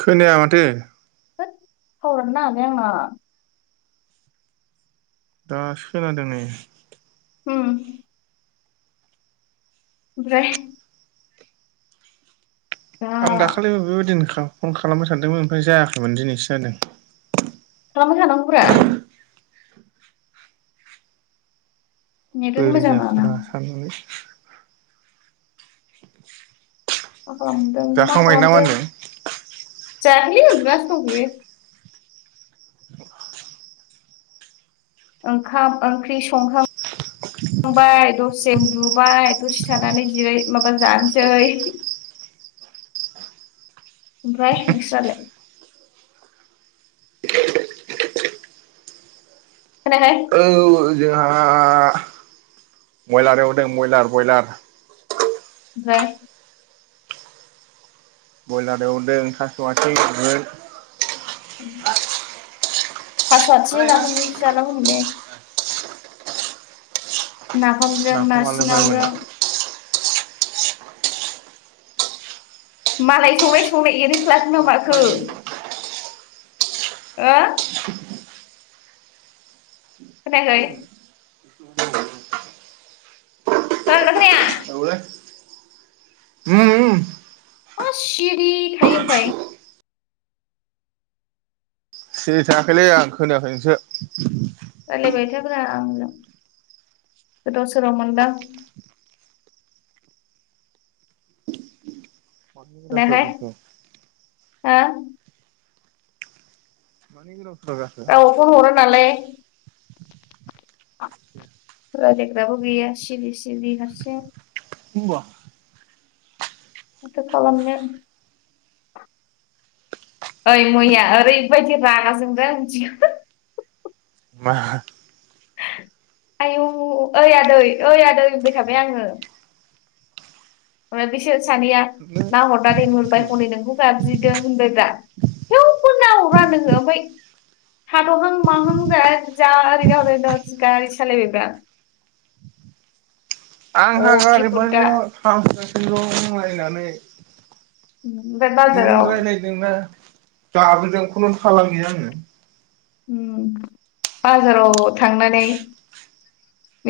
खोनाया माथो थोद थावारआनो नाङा आंना दासो खोनादों नै ओम ओमफ्राय दा आं दाखालिबो बेबायदिनो फन खालामबाय सानदोंमोन ओमफ्राय जायाखैमोन दिनैसो जादों खालामबायथानांगौब्रा नेटआनो बोरै मोजां नाङाना जाखोरा साननानै [inaudible] मा खालामदों मा जाखांबाय ना खालामदों होनदों जायाखैलै उनदुनासो दं थयो ओंखाम ओंख्रि संखांबाय दसेम दुबाय दसे थानानै जिरै माबा जानोसै ओमफ्राय नोंस्रालाय खोनायाखै बो जोंहा बयलार एवदों बयलार बयलार ओमफ्राय ब्रयलार एवदोंओं थास' आथिं संगोन थास आयथिंजों नाफामजोंसो जानांगौमोनलै नाफामजों नाफाम आलु फ्रायमोन नासिनावजों मालाय संनाय संनाय एरैफ्लाखोना माखो हो खोनायाखै खोनादोंना खोनाया उम मा सिरि थायो ओमफाय सिरि थाङाखैलै आं खोनायाखै नोंसो आं गोदाव सोराव मोनदों मा गोदाव सोराव मोनखो हो मानि सोराव जाखो गाव फन हरा नालाय रायलायग्राबो गैया सिरि-सिरि हारसिं बुंबा माथो खालामनो ओइ मैया ओरैबायदि रागा जोंदों मा आयु ओइ आदै ओइ आदै होनाय थाबाय आङो ओमफ्राय बिसोर सानैया नाहरना दैहरबाय हनै नोंखौ गाबज्रिदों होनबाय ब्रा थेवबो नाहरा नोङो ओमफ्राय थाद'हां माहां जाव गारि सालायबायब्रा अ आंहा खेफोदा गारिनिफ्रायनो लिंहर थांसै [unintelligible] ओमफ्राय नों बाजाराव रायज्लायदोंना [unintelligible] खुनु थालानो गैया आङो उं बाजाराव थांनानै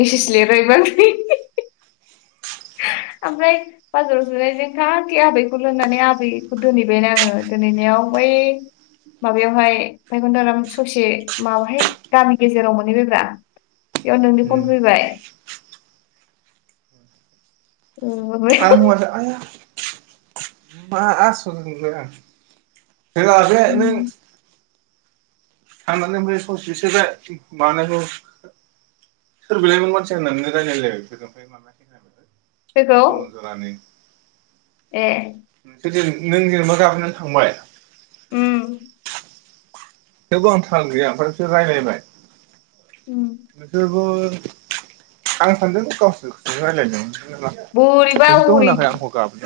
मेसेज लिरहैबा [unintelligible] ओमफ्राय बाजाराव जिरायदों खाथि आबैखौल' दोनहैबायना आङो दोनहैनायाव बै माबायावहाय फायखनराम ससे माबाहाय गामि गेजेराव मोनहैबायब्रा बेयाव नोंनि फन फैबाय उम, ओमफ्राय [unintelligible] मा आस'ल नोंदों आं जहा बे नों उम साननानै ओमफ्राय ससेसो बे मानायखौ सोर बिलायमोन मानसि होननानै रायजलायलायजोंफ्राय मै [inaudible] सोरखौ ए नोंसोर नों जेनेबा गाखोनानै थांबाय उम थेवबो आं थाल गैया ओमफ्राय बिसोर रायज्लायबाय उम बिसोरबो आं सानदों गावसोरखौजों रायजलायदों बोरैबा नोंसोरथ होनाखै हरै आंखौ गाब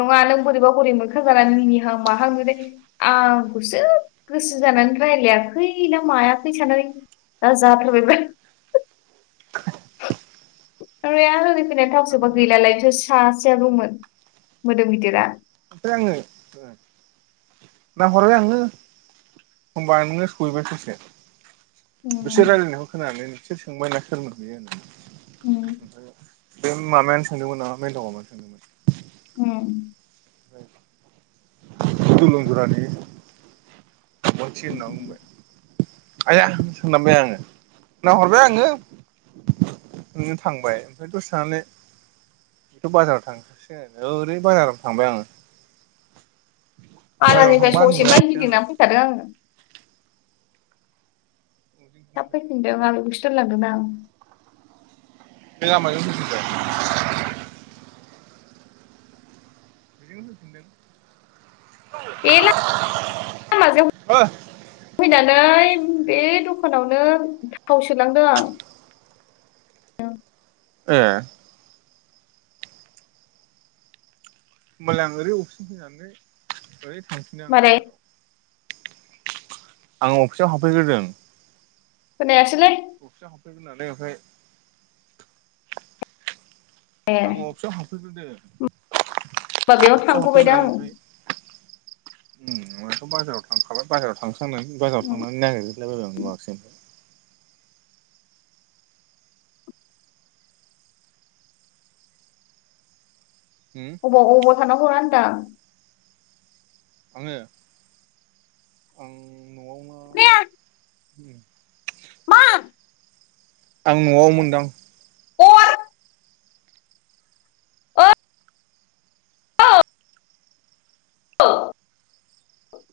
नङा नों बोरैबा बोरै मोखां जानानै मिनिहां माहांदे आंखौसो गोसो जानानै रायज्लायाखै ना मायाखै साननानै दा जाथारबायबा ओरै आं ओरै फैनाय थाव आङो सोबोबा गैलालायथो सासेआ दंमोन मोदोम गिदिरा ओमफ्राय आङो नाहरबाय आंनो होनबा नोङो सहैबाय ससो उम बिसोर रायजलायनायखौ खोनानानै बिसोर सोंबायना सोरमोन बियो उम होननानै बे मामायानो सानदोंमोन नामा माइनावा मा सोंदोंमोन? ओम दलं गुरानि [unintelligible] आइया सोंमनांबाय आङो नाहरबाय आङो नों थांबाय ओमफ्राय दसे थानानै बेथ' बाजाराव थांखासै ओरै बाजाराव थांबाय आङो बाजाराव बाजारनिफ्राइ थांबा ससेमानि नुवाखिसै आङो गिदिंना फैखादों आङो थाब फैफिनदों आाबैखौसो दोनलांदोंना‌ आं बे लामाजों फैफिनबाय बेजोंनो होफिनदों बे ला माजों ओ फैना बे बे दखानावनो थाव सोलांदों आं उम। ए। होमबालाय आं ओरै अफिसजों फैनानै ओरै थांफिनो आं मारै बाजाराव। आं अफिसाव हाबफैग्रोदों। खोनायास अफिसाव हाब फैनानै ओमफाय आं अफिसाव हाबफैग्रोदों। होमबा बेयाव अफिसाव थांथ'बाय दे हाबफैनानै आं। ओमफ्राय उम नोंहाथ' बाजाराव थांखाबाय बाजाराव थांस थांनानै बाजाराव थांनानै नागिरहैला बायबाय आं नुवाखसै ओमफ्राय। अबाव अबाव थाना हरा होनदां? आङो आं न'आवनो उम। आं न'आव मोनदां। अर। ओ औ अ [unintelligible]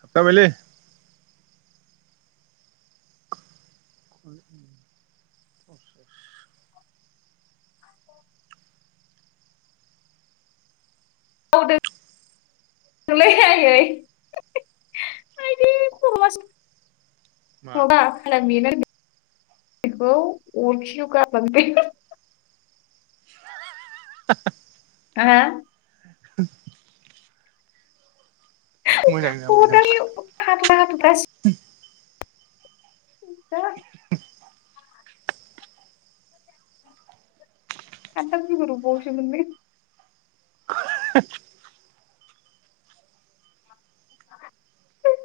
थाबथाबाय लै। उम उम। औ [unintelligible] मावदों लै आइयै आइदै खर'आ मा [unintelligible] बेखौ [unintelligible] [unintelligible] हा? उ [inaudible] मोजां जाबाय दा। दा आमफाय द [inaudible] खानथाल बेगर बावसो मोनलै। [unintelligible]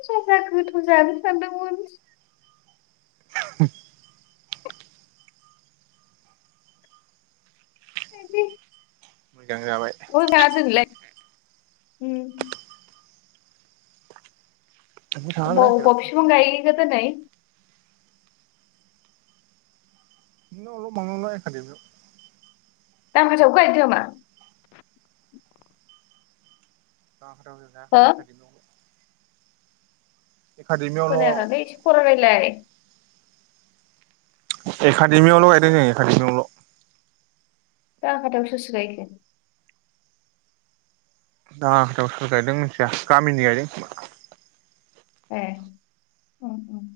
जेब्ला गोथाव जानो सानदोंमोन ह [unintelligible] दे [unintelligible] मोजां जाबाय [unintelligible] उम नोंबो थाङाब्रा अबाव जेरावबो अबाव थाङाखै फिफां गायहैखो दिनै? ओइ बांगारबारि खाथियावसो। दा गोसाखौसो गायहैदों नामा? दावो हो जायो [unintelligible] खोनायानालै एकाडेमियावल' एसे खरा रायलाय एकादेमियावल' गायदों ओ एकाादेमिआवल' दा आफादआव सोर सोर गायखो? दा दाव सोर सोर गायदों मिथिया गामिनि गायदों। ए उम उम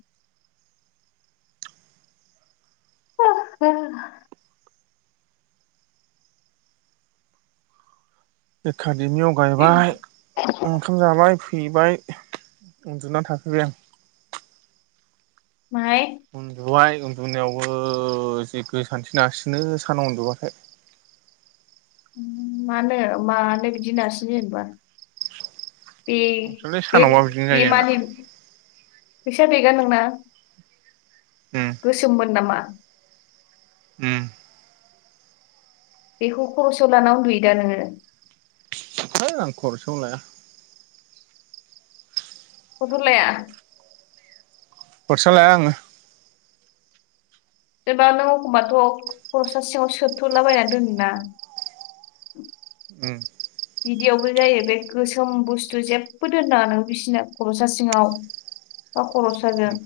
आं हा ए [unintelligible] फादेबनियाव उम। गायबाय ओंखाम जाबाय हैेबाय उन्दुना थाखोबबाय आं माहाय? उन्दुबाय उन्दुनायावबो जि गोसानथि नारसिनो सानाव उन्दुबथाय। मानो मानो बिदि नारसिनो‌ जेनेबा? बे सोरलै बेग सानावबा बिदिनो बे जायो आंना मानि फैसा गैगा नोंना? उम गोसोमोन नामा? उम बेखौ खरसआव लाना उन्दुयोदा नोङो? होद आं खरसायाव लाया। खर सायाव लाया? खरसा लाया आङो। जेनेबा नों एखमबाथ खरसा सिङाव सोथलाबायना दोनोना। उम बिदियावबो जायो बे गोसोम बुस्थु जेबो दोनांआनो बिसिना खरसा सिङाव बा खरसाजों उम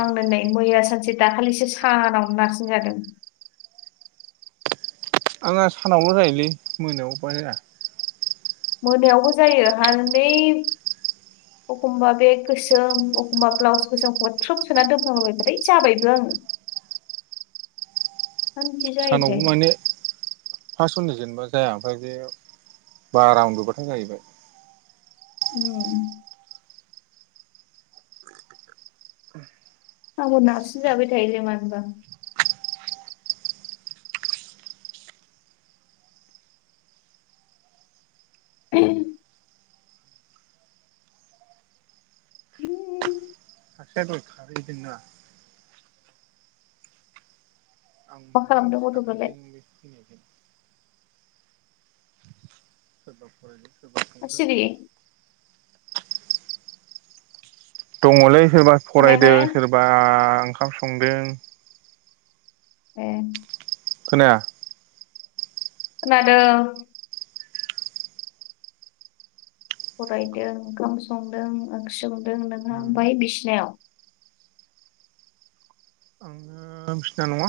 आं नै दोननाय मैया सानसे दाखालिसो सानावनो नारसिन जादों। आंहा सानावल जायोलै मोनायावबा जाया। मोनायावबो जायो हालै एखमबा बेग गोसोम एखमबा ब्लाउस गोसोम एखमबा थ्रोप सोनानै दोनफ्लांबोायबथाय जाबायबो आङो। मा बिदि सानावबो जायोथाय माने फास सननि जेन जाया ओमफ्राय बे बारा उन्दुबाथाय जायो। उम आंबो नारसिन‌ जाबाय थायो मानोबा [unintelligible] आसे थैदि ना [inaudible] मा लुनानै खालामदों गथ'फ्रालाय सिखारनायजों बेखौ फैनायजों सबा फनि [unintelligible] मा सिरि? दङलै सोरबा खोनायाखै फरायदों सोरबा ओंखाम संदों ए खोनाया खोनादों फरायदों ओंखाम संदों ओंख्रि संदों नोंहा ओमफाय बिसिनायाव आं बिसिना नङा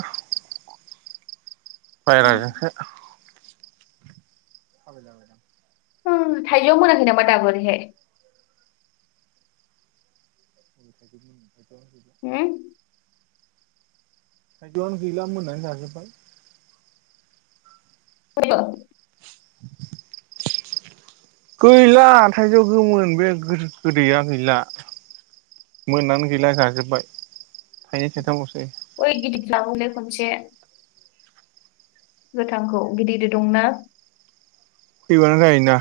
बायरा उम जोंसो आोजांदां [inaudible] थाइजो मोनाखै नामा ओरैहाय उम थायजौआनो गैला मोननानै जाजोब्बाय हेल गैला थाइजौ गोमोन बे गोदैया गैला मोननानै गैला जाजोब्बाय थाइनै थाइथामलसै अय गिल खसे [inaudible] गोथांखौ गिदिर गिदिर दंना फैबानो जायोना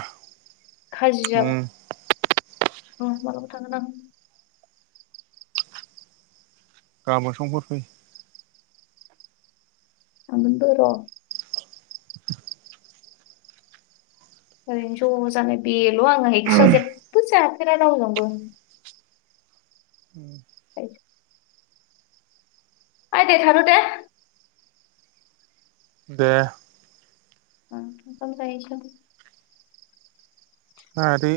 खाजि जाब [unintelligible] गाबोन संफोर फै थांगोन बो र ओरैनो ज' जानाय बेल' आङो एक्सट्रा जेबो जायाखै न दा रावजोंबो [unintelligible] आइ दे थारथ दे दे [unintelligible] आरो